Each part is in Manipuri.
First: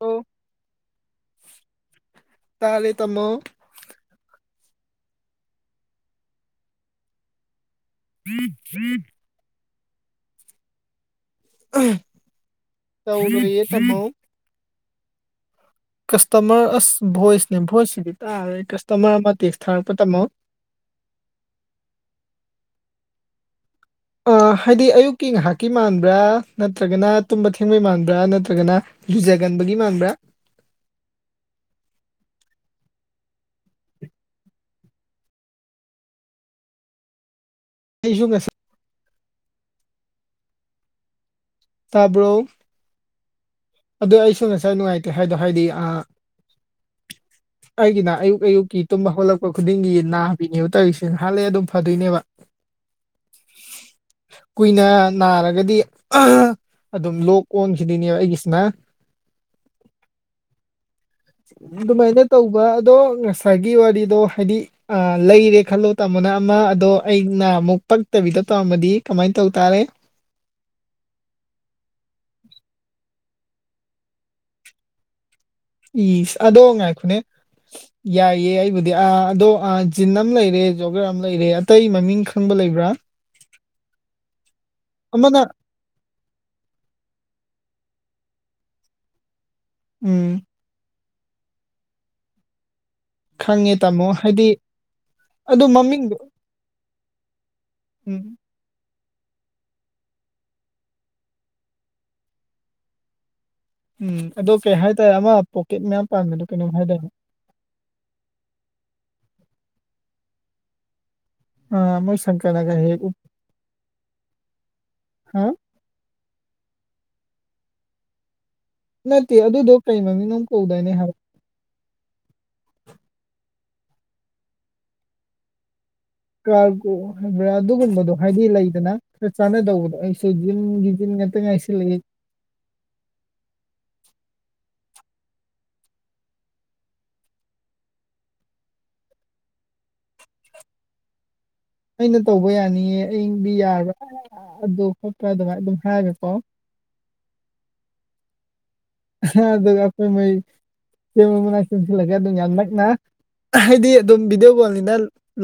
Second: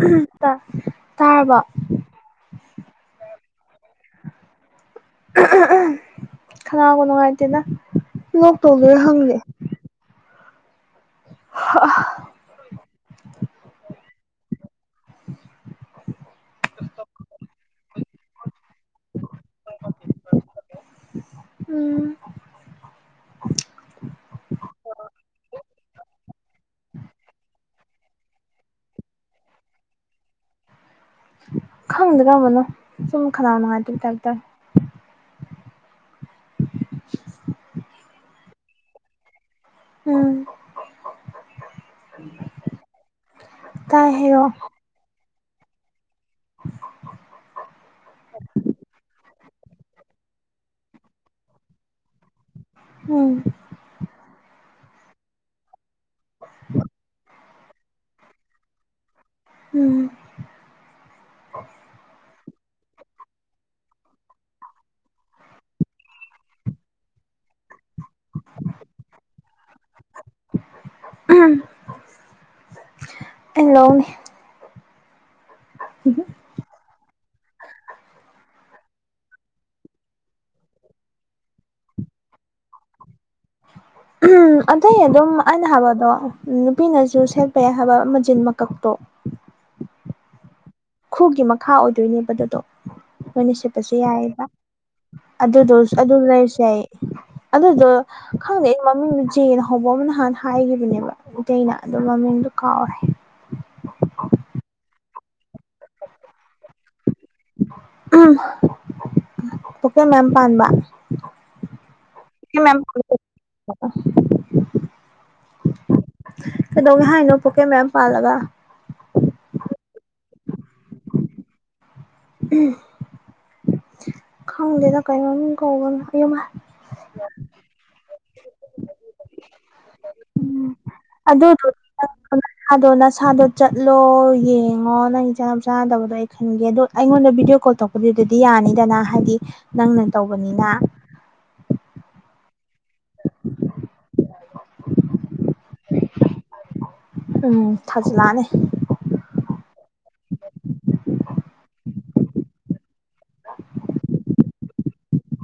ꯑꯣ ꯇꯥꯔꯕ ꯇꯥꯔꯦ ꯇꯥꯃꯣ ꯈꯅꯥꯒꯥ ꯅꯨꯡꯉꯥꯏꯇꯦꯗꯥ ꯂꯣꯛ ꯇꯧꯗꯣꯏꯔꯥ ꯈꯪꯗꯦ ꯇꯧꯗꯔꯤ ꯑꯦ ꯀꯁꯇꯃꯔ ꯑꯁ ꯚꯣꯏꯁꯅꯦ ꯚꯣꯏꯁꯁꯤꯗꯤ ꯇꯥ ꯀꯥꯁꯇꯃꯔ ꯑꯃꯥ ꯇꯦꯛꯁ ꯊꯥꯔꯛꯄ ꯇꯝꯃꯣ ꯎꯝ ꯑ ꯍꯥꯏꯗꯤ ꯑꯌꯨꯛꯀꯤ ꯉꯥꯏꯍꯥꯛꯀꯤ ꯃꯥꯟꯕ꯭ꯔꯥ ꯅꯠꯇ꯭ꯔꯒꯅ ꯇꯨꯝꯕ ꯊꯦꯡꯕꯩ ꯃꯥꯟꯕ꯭ꯔꯥ ꯅꯠꯇ꯭ꯔꯒꯅ ꯑꯦꯔꯨꯖꯒꯟꯕꯩꯒꯤ ꯃꯥꯟꯕ꯭ꯔꯥ ꯈꯪꯗꯦꯗꯥ ꯁꯨꯝ ꯈꯅꯥꯎ ꯅꯨꯡꯉꯥꯏꯇꯕ ꯇꯥꯏꯞ ꯇꯧꯏ [inaudible] ꯑꯩꯁꯨ ꯉꯁꯥꯏ ꯎꯝ ꯇꯥꯕ꯭ꯔꯣ ꯇꯥꯏ ꯑꯗꯣ ꯑꯩꯁꯨ ꯍꯥꯏꯔꯛꯑꯣ ꯉꯁꯥꯏ ꯅꯨꯡꯉꯥꯏꯇꯦ ꯍꯥꯏꯗꯣ ꯍꯥꯏꯗꯤ ꯑ ꯑꯩꯒꯤꯅ ꯑꯌꯨꯛ ꯑꯌꯨꯛꯀꯤ ꯇꯨꯝꯕꯥ ꯍꯧꯒꯠꯂꯛ ꯇꯨꯝꯕꯥ ꯍꯧꯒꯠꯂꯛꯄꯥ ꯈꯨꯗꯤꯡꯒꯤ ꯅꯕꯤꯅꯦꯕ ꯇꯥꯔꯤꯁꯦ ꯉꯥꯏꯍꯛ ꯂꯩꯔꯥ ꯑꯗꯨꯝ ꯐꯗꯣꯏꯅꯦꯕ ꯑꯝ ꯀꯨꯏꯅ ꯅꯥꯔꯒꯗꯤ ꯑꯗꯨꯝ ꯂꯣꯛ ꯑꯣꯟꯈꯤꯗꯣꯏꯅꯦꯕ ꯑꯩꯒꯤ [inaudible] ꯎꯝ ꯑꯗꯨꯃꯥꯏꯅ ꯇꯧꯕ ꯑꯗꯣ ꯉꯁꯥꯏꯒꯤ ꯋꯥꯔꯤꯗꯣ ꯍꯥꯏꯗꯤ ꯑ ꯂꯩꯔꯦ ꯈꯜꯂꯣ ꯇꯥꯃꯣꯅ ꯑꯃ ꯑꯗꯣ ꯑꯩꯅ ꯑꯃꯨꯛ ꯄꯛꯇꯕꯤꯗ ꯇꯧꯔꯝꯃꯗꯤ ꯀꯃꯥꯏ ꯇꯧ ꯇꯥꯔꯦ ꯎꯝ ꯍꯂꯣ ꯏꯁ ꯑꯗꯣ ꯉꯥꯏꯈꯣꯅꯦ [inaudible] ꯌꯥꯏꯌꯦ ꯑꯩꯕꯨꯗꯤ ꯑꯥ ꯑꯗꯣ ꯖꯤꯟ ꯑꯃ ꯂꯩꯔꯦ ꯖꯣꯒꯔ ꯑꯃ ꯂꯩꯔꯦ ꯑꯇꯩ ꯃꯃꯤꯡ ꯈꯪꯕ ꯂꯩꯕ꯭ꯔꯥ [inaudible] ꯎꯝ ꯑꯇꯩ ꯑꯗꯨꯝ ꯑꯃꯅ ꯑꯩꯅ ꯍꯥꯏꯕꯗꯣ ꯅꯨꯄꯤꯅꯁꯨ ꯁꯦꯠꯄ ꯌꯥꯏ ꯍꯥꯏꯕ ꯖꯤꯜ ꯃꯀꯛꯇꯣ ꯎꯝ ꯈꯨꯒꯤ ꯃꯈꯥ ꯑꯣꯏꯗꯣꯏꯅꯦꯕ ꯑꯗꯨꯗꯣ ꯅꯣꯏꯅ ꯈꯪꯉꯦ ꯁꯦꯠꯄꯁꯨ ꯇꯥꯃꯣ ꯌꯥꯏꯌꯦꯕ ꯍꯥꯏꯗꯤ ꯑꯗꯨꯗꯣ ꯑꯗꯨ ꯂꯩꯔꯁꯨ ꯌꯥꯏꯌꯦ ꯑꯗꯨꯗꯣ ꯎꯝ ꯈꯪꯗꯦ ꯑꯩ ꯃꯃꯤꯡꯗꯨ ꯖꯦꯅ ꯍꯧꯕ ꯑꯃꯅ ꯅꯍꯥꯟ ꯍꯥꯏꯈꯤꯕꯅꯦꯕ ꯏꯇꯩꯅ ꯑꯗꯨꯣ ꯃꯃꯤꯡꯗꯨꯣ ꯀꯥꯎꯔꯦ ꯎꯝ ꯑꯗꯣ ꯀꯩ ꯍꯥꯏꯇꯥꯔꯦ ꯑꯃ ꯄꯣꯛꯀꯦꯠ ꯃꯌꯥꯝ ꯄꯥꯟꯕꯗꯣ ꯀꯩꯅꯣꯝ ꯍꯥꯏꯗꯥꯏꯅꯦ ꯄꯣꯀꯦꯠ ꯃꯌꯥꯝ ꯄꯥꯟꯕ ꯑ ꯃꯣꯏ ꯄꯣꯀꯦꯠ ꯁꯪꯀꯔꯅꯥꯒ ꯃꯌꯥꯝ ꯍꯦꯛ ꯄꯥꯟꯕ ꯎꯞ ꯍꯥ ꯀꯩꯗꯧꯒꯦ ꯍꯥꯏꯅꯣ ꯄꯣꯀꯦꯠ ꯃꯌꯥꯝ ꯄꯥꯜꯂꯒ ꯅꯠꯇꯦ ꯑꯗꯨꯗꯣ ꯀꯩ ꯃꯃꯤꯡꯅꯣꯝ ꯀꯧꯗꯥꯏꯅꯦ ꯍꯥꯏ ꯈꯪꯗꯦꯗ ꯀꯩ ꯃꯃꯤꯡ ꯀꯧꯕꯅꯣ ꯑꯌꯣ [unintelligible] ꯑꯗꯨꯒꯨꯝꯕꯗꯣ ꯍꯥꯏꯗꯤ ꯂꯩꯗꯅ ꯆꯞ ꯆꯥꯟꯅꯗꯧꯕꯗꯣ ꯑꯩ [unintelligible] ꯖꯤꯟ ꯉꯥꯛꯇ ꯉꯥꯏꯁꯤꯜꯂꯦ ꯑꯗꯣ ꯅꯁꯥꯗꯣ ꯆꯠꯂꯣ ꯌꯦꯡꯉꯣ ꯅꯪ ꯆꯥꯅꯕ ꯆꯥꯅꯗꯕꯗꯣ ꯑꯩ ꯈꯟꯒꯦ ꯑꯗꯣ ꯑꯩꯉꯣꯟꯗ ꯚꯗꯤꯑꯣ ꯀꯣꯜ ꯇꯣꯛꯗꯨꯗꯗꯤ ꯌꯥꯅꯤꯗꯅ ꯍꯥꯏꯗꯤ ꯅꯪꯅ ꯇꯧꯕꯅꯤꯅ ꯑꯩꯅ ꯇꯧꯕ ꯌꯥꯅꯤꯡꯑꯦ ꯑꯪꯗꯤ ꯌꯥꯕ꯭ꯔꯥ ꯑꯗꯨ ꯈꯣꯠꯄ꯭ꯔꯥ ꯑꯗꯨꯃꯥꯏꯅ ꯑꯗꯨꯝ ꯍꯥꯏꯒꯦꯀꯣ ꯎꯝ ꯊꯥꯖꯜꯂꯑꯅꯦ ꯑꯗꯨꯒ ꯑꯩꯈꯣꯏ ꯃꯩ [unintelligible] ꯁꯤꯜꯂꯒꯦ ꯑꯗꯨꯝ ꯌꯥꯝ ꯅꯛꯅ ꯍꯥꯏꯗꯤ ꯑꯗꯨꯝ ꯚꯤꯗꯤꯑꯣ ꯀꯣꯜꯅꯤꯅ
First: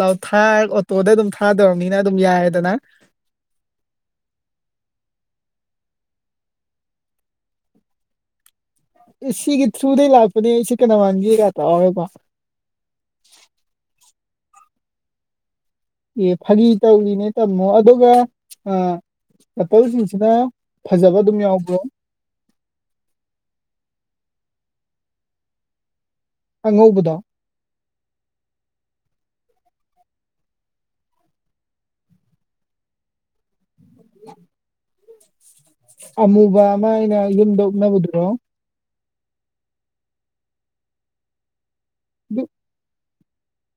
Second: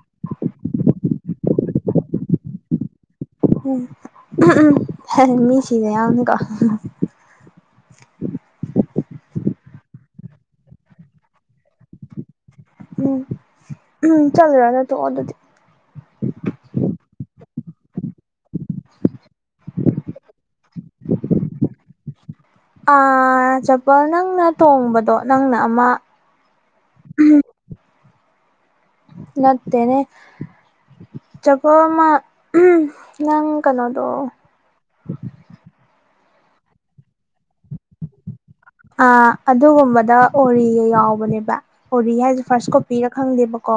ꯂꯥꯎꯠ ꯊꯥꯔ ꯑꯣꯇꯣꯗ ꯑꯗꯨꯝ ꯊꯥꯗꯧꯔꯕꯅꯤꯅ ꯑꯗꯨꯝ ꯌꯥꯏꯑꯦꯗꯅ ꯎꯝ ꯎ ꯃꯤ ꯁꯤꯕ ꯌꯥꯎꯅꯤꯀꯣ ꯑꯦ ꯁꯤꯒꯤ ꯊ꯭ꯔꯨꯗꯩ ꯂꯥꯛꯄꯅꯦ ꯑꯩ ꯁꯤ ꯀꯅꯥ ꯃꯒꯦꯒ ꯇꯧꯔꯕꯀꯣ ꯎꯝ ꯎꯝ ꯆꯜꯂꯨꯔꯅꯣ ꯇꯣꯛꯑꯣ ꯑꯗꯨꯗꯤ ꯑꯦ ꯐꯥꯒꯤ ꯇꯧꯔꯤꯅꯦ ꯇꯝꯃꯣ ꯑꯗꯨꯒ ꯑ ꯑꯇꯩꯁꯤꯡꯁꯤꯅ ꯐꯖꯕ ꯑꯗꯨꯝ ꯌꯥꯎꯕ꯭ꯔꯣ ꯑ ꯆꯄꯜ ꯅꯪꯅ ꯇꯣꯡꯡꯕꯗꯣ ꯅꯪꯅ ꯑꯃ ꯑꯉꯧꯕꯗꯣ ꯅꯠꯇꯅꯦ ꯆꯄꯜ ꯑꯃ ꯅꯪ ꯀꯩꯅꯣꯗꯣ ꯑꯃꯨꯕ ꯑꯃ ꯑꯩꯅ ꯌꯨꯝꯗꯥ ꯑꯨꯞꯅꯕꯗꯨꯔꯣ ꯑ ꯑꯗꯨꯒꯨꯝꯕꯗ ꯑꯣꯔꯤꯒ ꯌꯥꯎꯕꯅꯦꯕ ꯑꯣꯔꯤ ꯍꯥꯏꯁꯦ ꯑꯗꯨ ꯐꯥꯔꯁ ꯀꯣꯄꯤ ꯔꯛ ꯈꯪꯗꯦꯕꯀꯣ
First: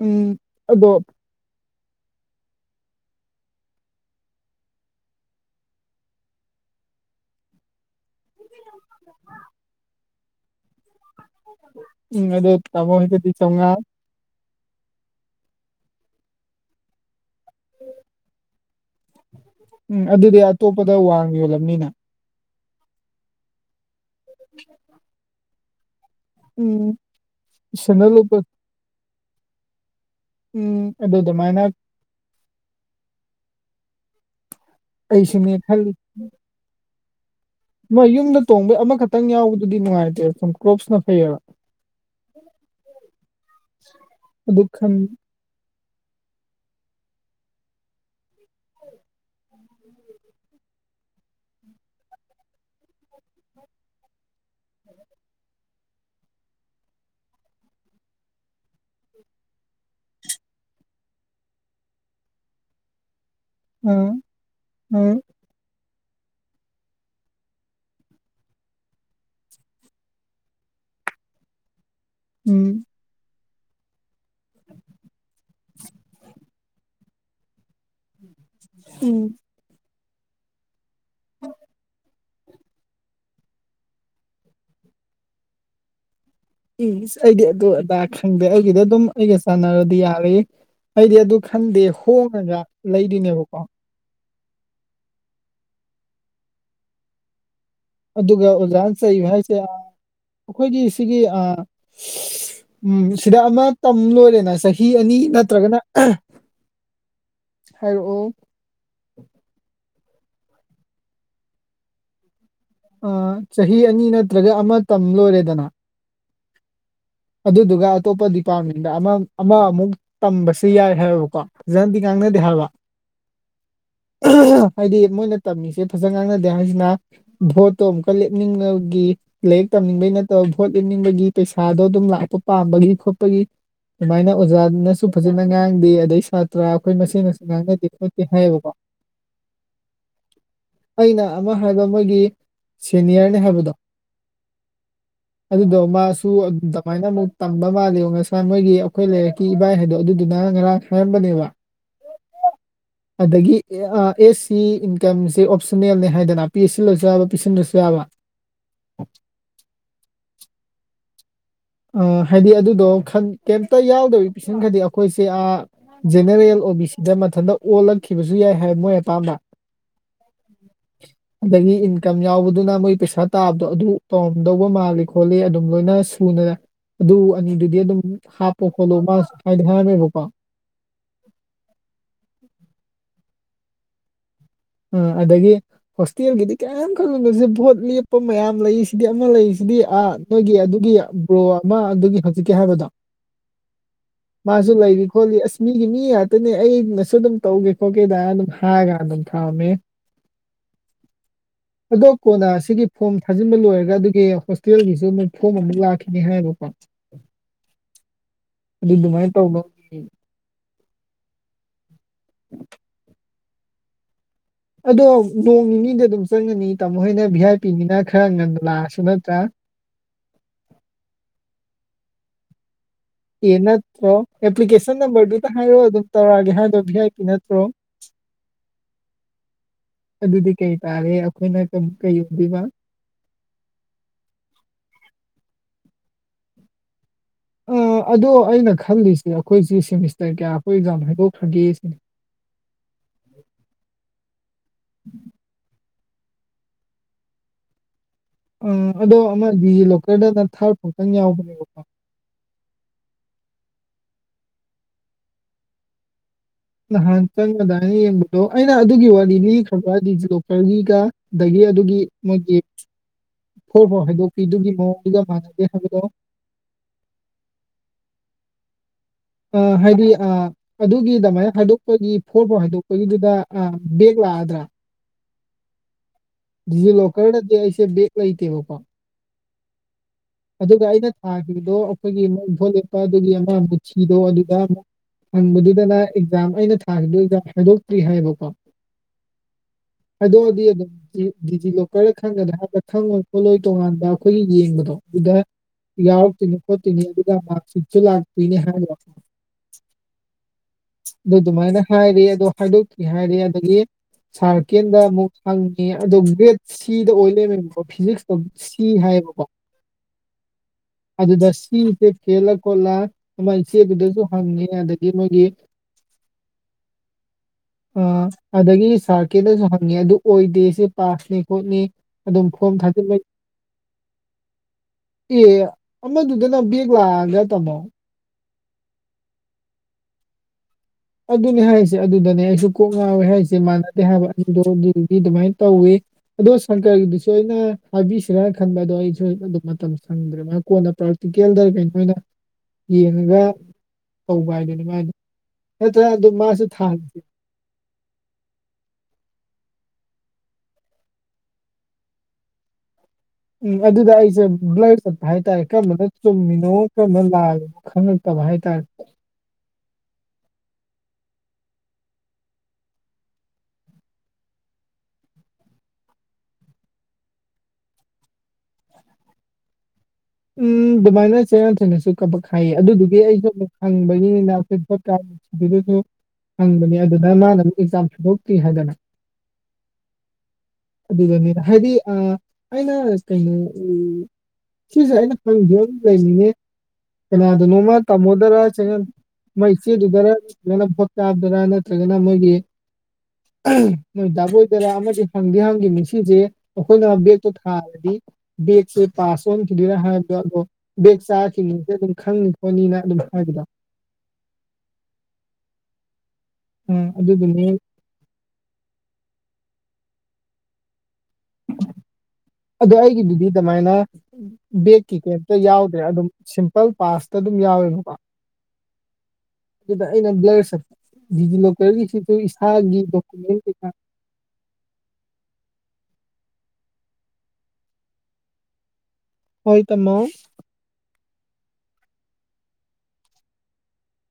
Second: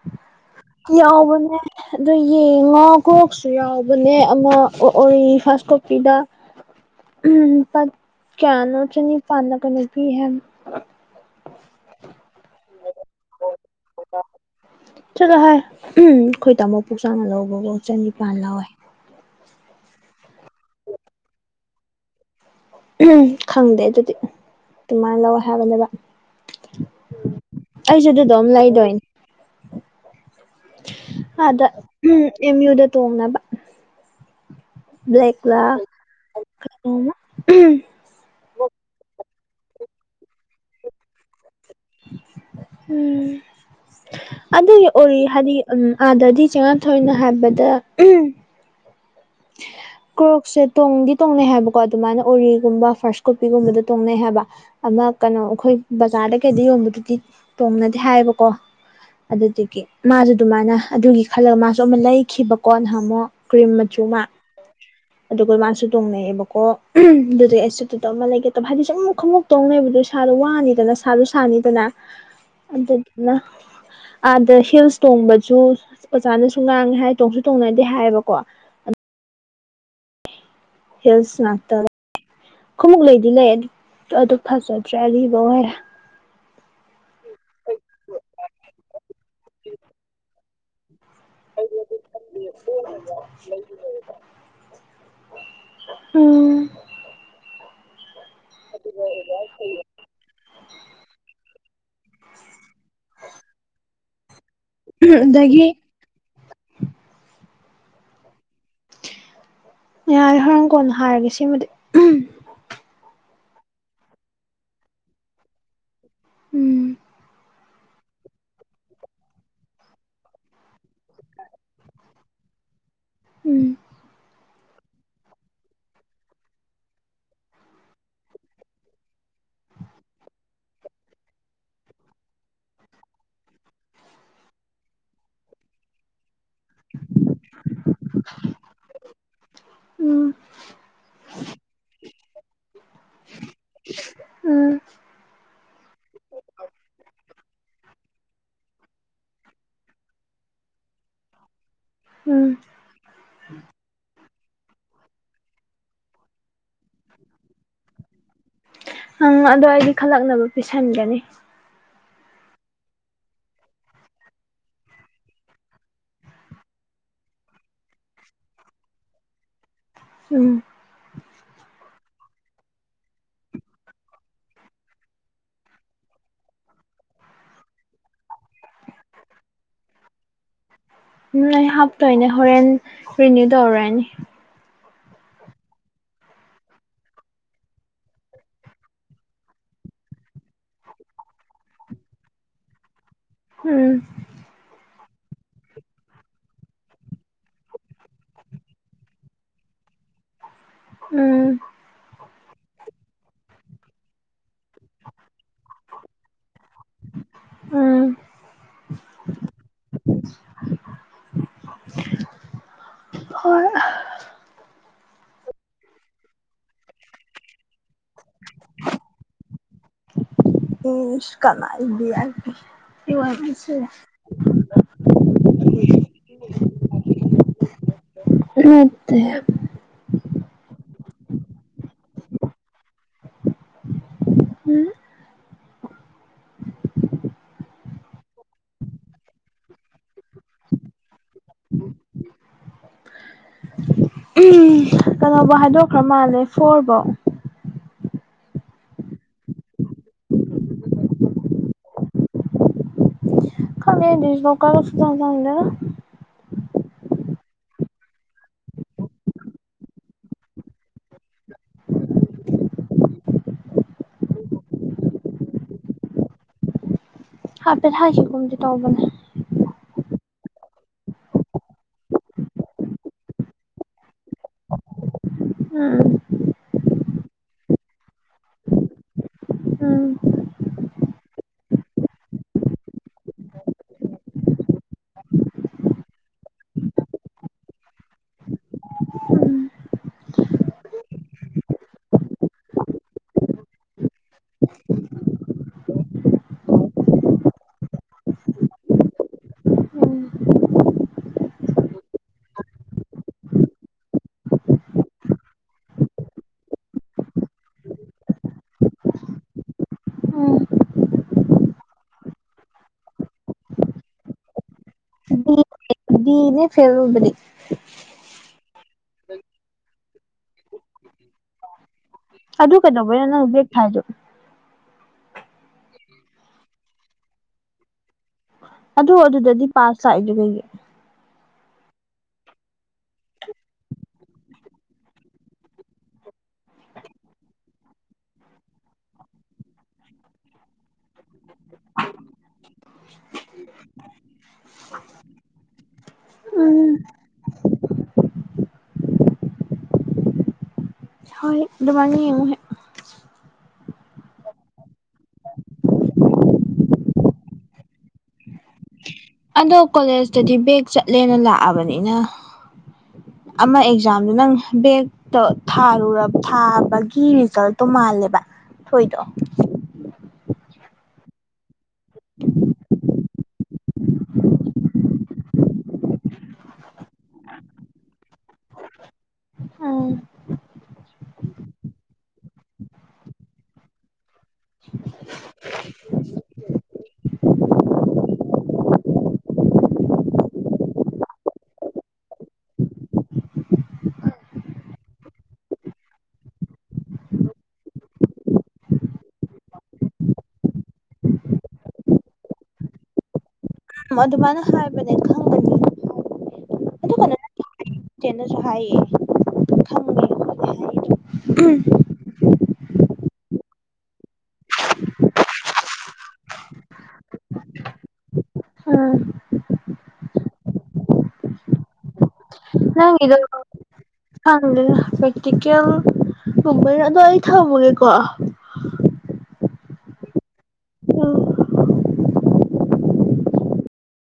ꯎꯝ ꯑꯗꯣ ꯌꯥꯎꯕꯅꯦ ꯑꯗꯨꯣ ꯌꯦꯡꯉꯣ ꯀ꯭ꯔꯣꯛꯁꯨ ꯌꯥꯎꯕꯅꯦ ꯑꯃ ꯑꯣꯔꯤ ꯐꯥꯔꯁ ꯀꯣꯄꯤꯗ ꯎꯝ ꯄ ꯀꯌꯥꯅꯣ ꯆꯅꯤꯄꯥꯟꯔ ꯀꯅꯤꯅꯣ ꯄꯤ ꯍꯥꯏꯕꯅꯦ ꯎꯝ ꯑꯗꯣ ꯇꯃꯣ ꯍꯗꯗꯤ ꯆꯧꯉꯥ ꯆꯂꯣꯍꯥꯏ ꯎꯝ ꯑꯩꯈꯣꯏ ꯇꯥꯃꯣ ꯄꯣꯛ ꯆꯥꯎꯅ ꯂꯧꯕꯐꯧ ꯆꯅꯤꯄꯥꯟ ꯂꯧꯍꯧꯋꯦ ꯎꯝ ꯑꯗꯨꯗꯤ ꯑꯇꯣꯞꯄꯗ ꯋꯥꯡꯅ ꯌꯣꯜꯂꯝꯅꯤꯅꯦ ꯎ ꯈꯪꯗꯦ ꯑꯗꯨꯗꯤ ꯑꯗꯨꯃꯥꯏꯅ ꯂꯧꯋꯦ ꯍꯥꯏꯕꯅꯦꯕ ꯎꯝ ꯑꯩꯁꯨ ꯁꯦꯟꯗꯜ ꯑꯗꯨ ꯎꯞꯄ ꯗꯝ ꯂꯥꯏꯗꯣꯏꯅꯤ ꯎꯝ ꯑꯗꯨ ꯑꯗꯨꯃꯥꯏꯅ ꯎꯝ ꯑꯦꯝ ꯌꯨꯗ ꯇꯣꯡꯅꯕ ꯑꯩꯁꯤꯅꯦ ꯕ꯭ꯂꯦꯛꯂꯥ ꯈꯜꯂꯤ ꯀꯩꯅꯣꯝꯃ ꯃꯣꯢ ꯌꯨꯝꯗ ꯇꯣꯡꯕꯩ ꯑꯃꯈꯛꯇꯪ ꯌꯥꯎꯕꯗꯨꯗꯤ ꯅꯨꯡꯉꯥꯏꯇꯦ ꯁꯨꯝ ꯀ꯭ꯔꯣꯛꯁꯅ ꯐꯩꯌꯦꯕ ꯎꯝ ꯑꯗꯨ ꯑꯣꯔꯤ ꯍꯥꯏꯗꯤ ꯎꯝ ꯑꯥꯗꯗꯤ ꯆꯦ ꯉꯥꯟꯊꯣꯏꯅ ꯍꯥꯏꯕꯗ [inaudible] ꯀ꯭ꯔꯣꯛꯁꯦ ꯇꯣꯡꯗꯤ ꯇꯣꯡꯅꯩ ꯍꯥꯏꯕꯀꯣ ꯑꯗꯨꯃꯥꯏꯅ ꯎꯔꯤꯒꯨꯝꯕ ꯐꯥꯔꯁ ꯀꯣꯄꯤꯒꯨꯝꯕꯗ ꯇꯣꯡꯅꯩ ꯍꯥꯏꯕ ꯑꯃ ꯀꯩꯅꯣ ꯑꯩꯈꯣꯏ ꯕꯖꯥꯔꯗ ꯀꯩꯗ ꯌꯣꯟꯕꯗꯨꯗꯤ ꯇꯣꯡꯅꯗꯦ ꯍꯥꯏꯌꯦꯕꯀꯣ ꯑꯗꯨꯗꯒꯤ ꯃꯥꯖꯨ ꯑꯗꯨꯃꯥꯏꯅ ꯑꯗꯨꯒꯤ ꯈꯜꯂꯒ ꯃꯥꯁꯨ ꯑꯃ ꯂꯩꯈꯤꯕꯀꯣ ꯅꯍꯥꯃꯣꯛ ꯀ꯭ꯔꯤꯝ ꯖꯨꯃꯥ ꯎꯝ ꯑꯗꯨꯒ ꯃꯥꯁꯨ ꯇꯣꯡꯅꯩꯑꯌꯦꯕꯀꯣ ꯑꯗꯨꯗꯩ ꯑꯩꯁꯨ ꯇꯨꯗꫭ ꯑꯃ ꯂꯩꯒꯦ ꯇꯧꯕ ꯍꯥꯏꯗꯤ ꯁꯨꯝ ꯈꯨꯎꯛ ꯇꯣꯡꯅꯩꯕꯗꯨ ꯏꯁꯥ ꯋꯥꯅꯤꯗꯅ ꯁꯥꯁꯨ ꯁꯥꯅꯤꯗꯅ ꯎꯝ ꯑꯗꯨꯗꯨꯅ ꯑꯥꯗ ꯍꯤꯜꯁ ꯇꯣꯡꯕꯖꯨ ꯑꯣꯖꯥꯅꯁꯨ ꯉꯥꯡꯉꯦ ꯍꯥꯏ ꯇꯣꯡꯁꯨ ꯇꯣꯡꯅꯗꯦ ꯍꯥꯏꯕꯀꯣ ꯎꯝ ꯍꯤꯜꯁ ꯉꯥꯛꯇ ꯂꯩ ꯈꯃꯨꯛ ꯂꯩꯗꯤ ꯂꯩ ꯑꯗꯨ ꯐꯖꯗ꯭ꯔꯦ ꯑꯔꯤꯕ ꯑꯣꯏꯔꯦ ꯏꯁ ꯑꯩꯗꯤ ꯑꯗꯨ ꯑꯗꯥ ꯈꯪꯗꯦ ꯑꯩꯒꯤꯗꯤ ꯑꯗꯨꯝ ꯑꯩꯒ ꯆꯥꯟꯅꯔꯗꯤ ꯌꯥꯔ ꯑꯩꯗꯤ ꯑꯗꯨ ꯈꯪꯗꯦ ꯍꯣꯡꯉꯒ ꯂꯩꯗꫭꯏꯅꯦꯕꯀꯣ ꯎꯝ ꯑꯗꯨꯒ‌ ꯑꫭꯖꯥꯅ ꯆꯩꯕ ꯍꯥꯏꯁꯦ ꯑꯩꯈꯣꯏꯒꯤ ꯁꯤꯒꯤ ꯑ ꯎꯝ ꯁꯤꯗ ꯑꯃ ꯇꯝ ꯂꯣꯏꯔꯦꯅ ꯆꯍꯤ ꯑꯅꯤ ꯑꯗꯒꯤ ꯅꯠꯇ꯭ꯔꯒꯅ ꯍꯥꯏꯔꯛꯑꯣ ꯌꯥꯔꯦ ꯍꯣꯔꯥꯡ ꯀꯣꯟꯅ ꯍꯥꯏꯔꯒꯦ ꯁꯤꯃꯗꯤ ꯑ ꯆꯍꯤ ꯑꯅꯤ ꯅꯠꯇ꯭ꯔꯒ ꯑꯃ ꯇꯝ ꯂꯣꯏꯔꯦꯗꯅ ꯎꯝ ꯑꯗꯨꯗꯨꯒ ꯑꯇꯣꯞꯄ ꯗꯤꯄꯥꯔꯠꯃꯦꯟꯗ ꯑꯃ ꯑꯃ ꯑꯃꯨꯛ ꯇꯝꯕꯁꯨ ꯌꯥꯏ ꯍꯥꯏꯕꯀꯣ ꯐꯖꯅꯗꯤ ꯉꯥꯡꯅꯗꯦ ꯍꯥꯏꯕ ꯎꯝ ꯍꯥꯏꯗꯤ ꯃꯣꯏꯅ ꯇꯝꯃꯤꯖꯦ ꯐꯖ ꯉꯥꯡꯅꯗꯦ ꯍꯥꯏꯖꯤꯅ ꯚꯣꯠꯇꯣ ꯑꯃꯨꯛꯀ ꯂꯦꯞꯅꯤꯡꯉꯒꯤ ꯂꯥꯏꯔꯤꯛ ꯇꯝꯅꯤꯡꯕꯩ ꯅꯠꯇꯕ ꯚꯣꯠ ꯂꯦꯞꯅꯤꯡꯕꯒꯤ ꯄꯩꯁꯥꯗꯣ ꯑꯗꯨꯝ ꯂꯥꯛꯄ ꯄꯥꯝꯕꯒꯤ ꯈꯣꯠꯄꯒꯤ ꯑꯗꯨꯨꯃꯥꯏꯅ ꯑꯣꯖꯥꯅꯁꯨ ꯐꯖꯅ ꯉꯥꯡꯗꯦ ꯑꯗꯩ ꯁꯥꯇ꯭ꯔ ꯑꯩꯈꯣꯏ ꯃꯁꯦꯅꯁꯨ ꯉꯥꯡꯅꯗꯦ ꯈꯣꯠꯇꯦ ꯍꯥꯏꯌꯦꯕꯀꯣ ꯑꯩꯅ ꯑꯃ ꯍꯥꯏꯕ ꯃꯣꯏꯒꯤ ꯁꯦꯅꯤꯌꯔꯅꯤ ꯍꯥꯏꯕꯗꯣ ꯎꯝ ꯑꯗꯨꯗꯣ ꯃꯥꯁꯨ ꯁꯨꯃꯥꯏꯅ ꯑꯃꯨꯛ ꯇꯝꯕ ꯃꯥꯜꯂꯤꯕ ꯉꯁꯥꯏ ꯃꯣꯏꯒꯤ ꯑꯩꯈꯣꯏ ꯂꯩꯔꯛꯀꯤ ꯏꯕꯥꯏ ꯍꯥꯏꯗꯣ ꯑꯗꯨꯗꯨꯅ ꯉꯔꯥꯡ ꯍꯥꯏꯔꯝꯕꯅꯦꯕ ꯎꯝ ꯑꯗꯒꯤ ꯑꯦꯁ ꯁꯤ ꯏꯟꯀꯝꯁꯦ ꯑꯣꯞꯁꯟꯅꯦꯜꯅꯦ ꯍꯥꯏꯗꯅ ꯄꯤ ꯁꯤꯜꯂꯁꯨ ꯌꯥꯕ ꯄꯤꯁꯤꯟꯗ꯭ꯔꯁꯨ ꯌꯥꯕ ꯑꯪ ꯑꯗꯣ ꯑꯩꯗꯤ ꯈꯜꯂꯛꯅꯕ ꯄꯤꯁꯟꯒꯅꯤ ꯑ ꯍꯥꯏꯗꯤ ꯑꯗꯨꯗꯣ ꯀꯩꯝꯇ ꯌꯥꯎꯗꯕꯤ ꯄꯤꯁꯤꯟꯈꯗꯤ ꯑꯩꯈꯣꯏꯁꯦ ꯑꯥ ꯖꯦꯅꯦꯔꯦꯜ ꯑꯣ ꯕꯤ ꯁꯤꯗ ꯃꯊꯟꯇ ꯑꯣꯜꯂꯛꯈꯤꯕꯖꯨ ꯌꯥꯏ ꯍꯥꯏ ꯃꯣꯏ ꯑꯄꯥꯝꯕ ꯎꯝ ꯑꯗꯒꯤ ꯏꯟꯀꯝ ꯌꯥꯎꯕꯗꯨꯅ ꯃꯣꯏ ꯄꯩꯁꯥ ꯇꯥꯕꯗꯣ ꯑꯗꯨ ꯇꯧꯔꯝꯗꯧꯕ ꯃꯥꯜꯂꯤ ꯈꯣꯠꯂꯤ ꯑꯗꯨꯝ ꯂꯣꯏꯅ ꯁꯨꯅ ꯑꯗꯨ ꯑꯅꯤꯗꯨꯗꯤ ꯑꯗꯨꯝ ꯍꯥꯞꯄꯣ ꯈꯣꯠꯂꯣ ꯃꯥꯁꯨ ꯍꯥꯏꯗꯤ ꯍꯥꯏꯔꯝꯃꯦꯕꯀꯣ ꯎꯝ ꯍꯥꯞꯇꯣꯏꯅꯦ ꯍꯣꯔꯦꯟ ꯔꯤꯅꯤꯎ ꯇꯧꯔꯨꯔꯅꯤ ꯎꯝ ꯑꯗꯒꯤ ꯍꯣꯁꯇꯦꯜꯒꯤꯗꯤ ꯀ꯭ꯌꯝ ꯈꯟꯂꯨꯅꯣꯖꯦ ꯚꯣꯠ ꯂꯦꯞꯄ ꯃꯌꯥꯝ ꯂꯩ ꯁꯤꯗꯤ ꯑꯃ ꯂꯩ ꯁꯤꯗꯤ ꯑ ꯅꯣꯏꯒꯤ ꯑꯗꯨꯒꯤ ꯕ꯭ꯔꯣ ꯑꯃ ꯑꯗꯨꯒꯤ ꯍꯧꯖꯤꯛꯀꯤ ꯍꯥꯏꯕꯗꯣ ꯎꯝ ꯃꯥꯁꯨ ꯂꯩꯔꯤ ꯈꯣꯠꯂꯤ ꯑꯁ ꯃꯤꯒꯤ ꯃꯤ ꯉꯥꯛꯇꯅꯦ ꯑꯩꯅꯁꯨ ꯑꯗꯨꯝ ꯇꯧꯒꯦ ꯈꯣꯠꯀꯦꯗ ꯑꯗꯨꯝ ꯍꯥꯏꯔꯒ ꯑꯗꯨꯝ ꯊꯃꯦ ꯎꯝ ꯀꯣꯟꯅ ꯑꯁꯤꯒꯤ ꯐꯣꯝ ꯊꯥꯖꯤꯟꯕ ꯂꯣꯏꯔꯒ ꯑꯗꯨꯒꯤ ꯍꯣꯁꯇꯦꯜꯒꯤꯖꯨ ꯑꯃꯨꯛ ꯐꯣꯝ ꯑꯃꯨꯛ ꯂꯥꯛꯈꯤꯅꯤ ꯍꯥꯏꯌꯦꯕꯀꯣ ꯎꯝ ꯑꯗꯨ ꯑꯗꯨꯃꯥꯏꯅ ꯇꯧꯕ ꯍꯣꯏ ꯑꯗꯣ ꯅꯣꯡ ꯅꯤꯅꯤꯗꯤ ꯑꯗꯨꯝ ꯆꯪꯉꯅꯤ ꯇꯥꯃꯣ ꯍꯣꯏꯅ ꯚꯤ ꯑꯥꯏ ꯄꯤꯅꯤꯅ ꯈꯔ ꯉꯟꯅ ꯂꯥꯛꯑꯁꯨ ꯅꯠꯇ꯭ꯔꯥ ꯎꯝ ꯀꯗꯥꯏ ꯕꯤꯌꯥꯏꯄꯤ ꯑꯦ ꯅꯠꯇ꯭ꯔꯣ ꯑꯦꯄ꯭ꯂꯤꯀꯦꯁꯟ ꯅꯝꯕꯔꯗꯨꯗ ꯍꯥꯏꯔꯣ ꯑꯗꯨꯝ ꯇꯧꯔꯛꯑꯒꯦ ꯍꯥꯏꯗꯣ ꯚꯤ ꯑꯥꯏ ꯄꯤ ꯅꯠꯇ꯭ꯔꯣ ꯅꯠꯇꯦ ꯑꯗꯨꯗꯤ ꯀꯩ ꯇꯥꯔꯦ ꯑꯩꯈꯣꯏꯅ ꯀꯩ ꯑꯣꯏꯗꯣꯏꯕ ꯎꯝ ꯑꯥ ꯑꯗꯣ ꯑꯩꯅ ꯈꯜꯂꯤꯁꯦ ꯑꯩꯈꯣꯏꯁꯤ ꯁꯦꯃꯤꯁꯇꯔ ꯀꯌꯥ ꯑꯩꯈꯣꯏ ꯑꯦꯛꯖꯥꯝ ꯍꯥꯏꯗꯣꯛꯈ꯭ꯔꯒꯦ ꯁꯤꯅꯤ ꯎꯝ ꯀꯩꯅꯣꯐꯥꯎ ꯍꯥꯏꯗꯣꯛꯈ꯭ꯔ ꯃꯥꯜꯂꯦ ꯐꯣꯔꯕꯧ ꯑꯥ ꯑꯗꯣ ꯑꯃꯗꯤ ꯂꯣꯀꯔꯗ ꯊꯥꯔꯐꯥꯎꯇꯪ ꯌꯥꯎꯕꯅꯦꯕꯀꯣ ꯈꯪꯗꯦ ꯗꯤꯖꯤꯂꯣꯀꯔꯒ ꯁꯨꯛꯆꯪ ꯆꯪꯗꯦꯗ ꯅꯍꯥꯟ ꯆꯪꯉꯗꯥꯏꯅ ꯌꯦꯡꯕꯗꯣ ꯑꯩꯅ ꯑꯗꯨꯒꯤ ꯋꯥꯔꯤ ꯂꯤꯈ꯭ꯔꯕ ꯗꯤꯖꯤ ꯂꯣꯀꯔꯒꯤꯒ ꯑꯗꯒꯤ ꯑꯗꯨꯒꯤ ꯃꯣꯏꯒꯤ [unintelligible] ꯐꯔꯣ ꯐꯣꯔ ꯍꯩꯗꯣꯛꯄꯤ ꯑꯗꯨꯒꯤ ꯃꯑꯣꯡꯗꯨꯒ ꯃꯥꯟꯅꯗꯦ ꯍꯥꯏꯕꯗꯣ ꯍꯥꯏꯐꯦꯠ ꯍꯥꯏꯈꯤꯒꯨꯝꯗꯤ ꯇꯧꯕꯅꯦ ꯑꯥ ꯍꯥꯏꯗꯤ ꯑꯥ ꯑꯗꯨꯒꯤ ꯑꯗꯨꯃꯥꯏꯅ ꯍꯥꯏꯗꯣꯛꯄꯒꯤ ꯐꯣꯔ ꯐꯥꯎ ꯍꯥꯏꯗꯣꯛꯄꯒꯤꯗꯨꯗ ꯑꯥ ꯕꯦꯛ ꯂꯥꯛꯑꯗ꯭ꯔꯥ ꯎꯝ ꯗꯤꯖꯤꯂꯣꯀꯔꯗꯗꯤ ꯑꯩꯁꯦ ꯕꯦꯒ ꯂꯩꯇꯦꯕꯀꯣ ꯎꯝ ꯑꯗꯨꯒ ꯑꯩꯅ ꯊꯥꯈꯤꯕꯗꯣ ꯑꯩꯈꯣꯏꯒꯤ ꯑꯃꯨꯛ ꯚꯣꯂꯦꯞꯄ ꯑꯗꯨꯒꯤ ꯑꯃ ꯃꯨꯊꯤꯗꯣ ꯑꯗꯨꯒ ꯑꯃꯨꯛ ꯍꯪꯕꯗꯨꯗꯅ ꯑꯦꯛꯖꯥꯝ ꯑꯩꯅ ꯊꯥꯈꯤꯕꯗ ꯑꯦꯖꯥꯝ ꯍꯥꯏꯗꯣꯛꯇ꯭ꯔꯤ ꯍꯥꯏꯌꯦꯕꯀꯣ ꯎꯝ ꯍꯥꯏꯗꯣꯛ ꯑꯗꯤ ꯑꯗꯨꯝ ꯗꯤꯖꯤꯂꯣꯀꯔꯗ ꯈꯪꯒꯗ꯭ꯔ ꯍꯥꯏꯕꯗ ꯈꯪꯉꯣꯏ ꯈꯣꯠꯂꯣꯏ ꯇꯣꯉꯥꯟꯕ ꯑꯩꯈꯣꯏꯒꯤ ꯌꯦꯡꯕꯗꯣ ꯑꯗꯨꯗ ꯌꯥꯎꯔꯛꯇꯣꯏꯅꯤ ꯈꯣꯠꯇꯣꯏꯅꯤ ꯑꯗꯨꯒ ꯃꯥꯔꯛꯁꯤꯁꯨ ꯂꯥꯛꯇꯣꯏꯅꯦ ꯍꯥꯏꯕ ꯑꯗꯨ ꯑꯗꯨꯃꯥꯏꯅ ꯍꯥꯏꯔꯦ ꯑꯗꯣ ꯍꯥꯏꯗꯣꯛꯇꯔꯤ ꯍꯥꯏꯔꯦ ꯑꯗꯒꯤ ꯁꯥꯔꯀꯦꯟꯗ ꯑꯃꯨꯛ ꯍꯪꯉꯦ ꯑꯗꯣ ꯒ꯭ꯔꯦꯗ ꯁꯤꯗ ꯑꯣꯏ ꯂꯩꯔꯝꯃꯦꯕꯀꯣ ꯐꯤꯖꯤꯛꯁꯇ ꯁꯤ ꯍꯥꯏꯌꯦꯕꯀꯣ ꯎꯝ ꯑꯗꯨꯗ ꯁꯤꯖꯦ ꯐꯦꯜꯂ ꯈꯣꯠꯂ ꯑꯗꯨꯃꯥꯏ ꯆꯦꯗꯨꯗꯖꯨ ꯍꯪꯉꯦ ꯑꯗꯒꯤ ꯃꯣꯏꯒꯤ ꯎꯝ ꯗꯤꯅꯦ ꯐꯦꯜ ꯑꯣꯏꯕꯗꯤ ꯑꯥ ꯑꯗꯒꯤ ꯁꯥꯔꯀꯦꯗꯁꯨ ꯍꯪꯉꯦ ꯑꯗꯨ ꯑꯣꯏꯗꯦ ꯁꯤ ꯄꯥꯁꯅꯤ ꯈꯣꯠꯅꯤ ꯑꯗꯨꯝ ꯐꯣꯝ ꯑꯗꯨ ꯊꯥꯖꯤꯟꯕꯩ ꯀꯩꯗꯧꯕꯩꯅꯣ ꯅꯪ ꯕꯦꯛ ꯊꯥꯏꯗꯣ ꯑꯦ ꯑꯃꯗꯨꯗꯅ ꯕꯦꯛ ꯂꯥꯛꯑꯒ ꯇꯥꯃꯣ ꯑꯗꯣ ꯑꯗꯨꯗꯗꯤ ꯄꯥꯁ ꯂꯥꯛꯏꯗꯨ ꯀꯩꯒꯤ ꯑꯗꯨꯅꯦ ꯍꯥꯏꯁꯦ ꯑꯗꯨꯗꯅꯦ ꯑꯩꯁꯨ ꯀꯣꯛ ꯉꯥꯎꯋꯦ ꯍꯥꯏꯔꯤꯁꯦ ꯃꯥꯟꯅꯗꯦ ꯍꯥꯏꯕ ꯑꯗꯨꯗꯣ ꯑꯗꯨꯗꯤ ꯑꯗꯨꯃꯥꯏꯅ ꯇꯧꯋꯤ ꯑꯗꯣ ꯁꯪꯀꯔꯒꯤꯗꯨꯁꯨ ꯑꯩꯅ ꯍꯥꯏꯕꯤꯁꯤꯔꯥꯅ ꯈꯟꯕ ꯑꯗꯣ ꯑꯩꯁꯨ ꯑꯗꯨꯝ ꯃꯇꯝ ꯁꯪꯗ꯭ꯔꯦ ꯃꯥ ꯀꯣꯟꯅ ꯄ꯭ꯔꯥꯏꯌꯣꯔꯤ ꯋꯤꯀꯦꯜꯗꯔ ꯀꯩꯅꯣ ꯑꯣꯏꯅ ꯌꯦꯡꯉꯒ ꯇꯧꯕ ꯍꯥꯏꯗꯨꯅꯤ ꯃꯥꯥꯏꯗꯣ ꯅꯠꯇꯔ ꯑꯗꯨꯝ ꯃꯥꯖꯨ ꯃꯥꯁꯨ ꯎꯝ ꯊꯥꯁꯤ ꯍꯣꯏ ꯑꯗꯨꯃꯥꯏꯅ ꯌꯦꯡꯉꯨ ꯍꯦꯛ ꯎꯝ ꯑꯗꯨꯗ ꯑꯩꯁꯦ ꯕꯂꯥꯔ ꯆꯠꯄ ꯍꯥꯏꯇꯥꯔꯦ ꯀꯔꯝꯕꯅ ꯆꯨꯝꯃꯤꯅꯣ ꯀꯔꯝꯕꯅ ꯂꯥꯛꯜꯂꯤꯅꯣ꯫ ꯈꯪꯉꯥꯛꯇꯕ ꯍꯥꯏꯇꯔꯦ꯫ ꯑꯗꯣ ꯀꯣꯂꯦꯖꯇꯗꯤ ꯕꯦꯒ ꯆꯠꯂꯦꯅ ꯂꯥꯛꯑꯕꯅꯤꯅ꯫ ꯑꯃ ꯑꯦꯛꯖꯥꯝꯗꯨ ꯅꯪ ꯕꯦꯛ ꯊꯥꯔꯨ ꯊꯥꯕꯒꯤ ꯔꯤꯖꯜꯇꯣ ꯃꯥꯜꯂꯦꯕ ꯊꯣꯏꯗꯣ꯫ ꯎꯝ ꯑꯗꯨꯃꯥꯏꯅ ꯆꯦ ꯉꯥꯟꯊꯣꯏꯅꯁꯨ ꯀꯕꯛ ꯈꯥꯏꯌꯦ ꯑꯗꯨꯗꯨꯒꯤ ꯑꯩꯁꯨ ꯍꯪꯕꯒꯤꯅꯤꯅ ꯑꯈꯣꯏ ꯕꯣꯠ [unintelligible] ꯍꯪꯕꯅꯦ ꯑꯗꯨꯗ ꯃꯥꯅ ꯑꯃꯨꯛ ꯑꯦꯛꯖꯥꯝ ꯁꯨꯗꯣꯛꯇꯔꯤ ꯍꯥꯏꯗꯅ ꯑꯥ꯫ ꯑꯗꯨꯗꯅꯤꯅ ꯍꯥꯏꯗꯤ ꯑ ꯑꯩꯅ ꯀꯩꯅꯣ ꯁꯤꯁꯦ ꯑꯩꯅ ꯐꯪꯗ ꯂꯩꯔꯤꯅꯦ ꯀꯅꯥꯗꯅꯣꯃ ꯇꯥꯝꯃꯣꯗꯔꯥ ꯆꯦꯉꯥꯟ ꯃꯣꯏ ꯏꯆꯦꯗꯨꯗꯔ ꯅꯠꯇ꯭ꯔꯒꯅ ꯚꯣꯠ ꯀꯥꯕꯗꯔ ꯅꯠꯇ꯭ꯔꯒꯅ ꯃꯣꯏꯒꯤ ꯗꯥꯥꯥ ꯥꯕꯣꯏꯗꯔꯥ ꯑꯃꯗꯤ ꯍꯪꯗꯤ ꯍꯪꯒꯤꯃꯤ ꯁꯤꯁꯦ ꯑꯩꯈꯣꯏꯅ ꯕꯦꯒꯇꯣ ꯊꯥꯔꯗꯤ ꯕꯦꯒꯁꯦ ꯄꯁ ꯆꯣꯟꯈꯤꯗꯣꯏꯔꯥ ꯍꯥꯏꯕꯗꯣ ꯑꯗꯣ ꯕꯦꯛ ꯆꯥꯈꯤꯕꯅꯤꯁꯦ ꯑꯗꯨꯝ ꯈꯪꯅꯤ ꯈꯣꯠꯅꯤꯅ ꯑꯗꯨꯝ ꯍꯥꯏꯕꯗꯣ ꯎꯝ ꯑꯗꯨꯃꯥꯏꯅ ꯍꯥꯏꯕꯅꯤ ꯈꯪꯗ ꯎꯝ ꯑꯗꯨꯒꯅꯦ ꯇꯦꯅꯁꯨ ꯍꯥꯏꯌꯦ ꯈꯪꯏ ꯍꯥꯏ ꯑꯗꯣ ꯑꯩꯒꯤꯗꯨꯗꯤ ꯀꯃꯥꯏꯅ ꯕꯦꯛꯀꯤ ꯀꯩꯝꯇ ꯌꯥꯎꯗ꯭ꯔꯦ ꯑꯗꯨꯝ ꯁꯤꯝꯄꯜ ꯄꯥꯁꯇ ꯑꯗꯨꯝ ꯌꯥꯎꯋꯦꯕꯀꯣ꯫ ꯍꯥ꯫ ꯑꯗꯨꯗ ꯑꯩꯅ ꯕꯂ꯭ꯔ ꯆꯥꯠꯄ ꯗꯤꯖꯤꯂꯣꯀꯔꯒꯤꯁꯤꯁꯨ ꯏꯁꯥꯒꯤ ꯗꯣꯀꯨꯃꯦꯟ ꯀꯩꯀ ꯈꯪꯗꯦꯗ ꯄ꯭ꯔꯦꯛꯇꯤꯀꯦꯜꯒꯨꯝꯕꯩꯔ ꯑꯗꯣ ꯑꯩ ꯊꯝꯃꯒꯦꯀꯣ꯫ ꯍꯣꯏ ꯇꯃꯣ꯫ [unintelligible]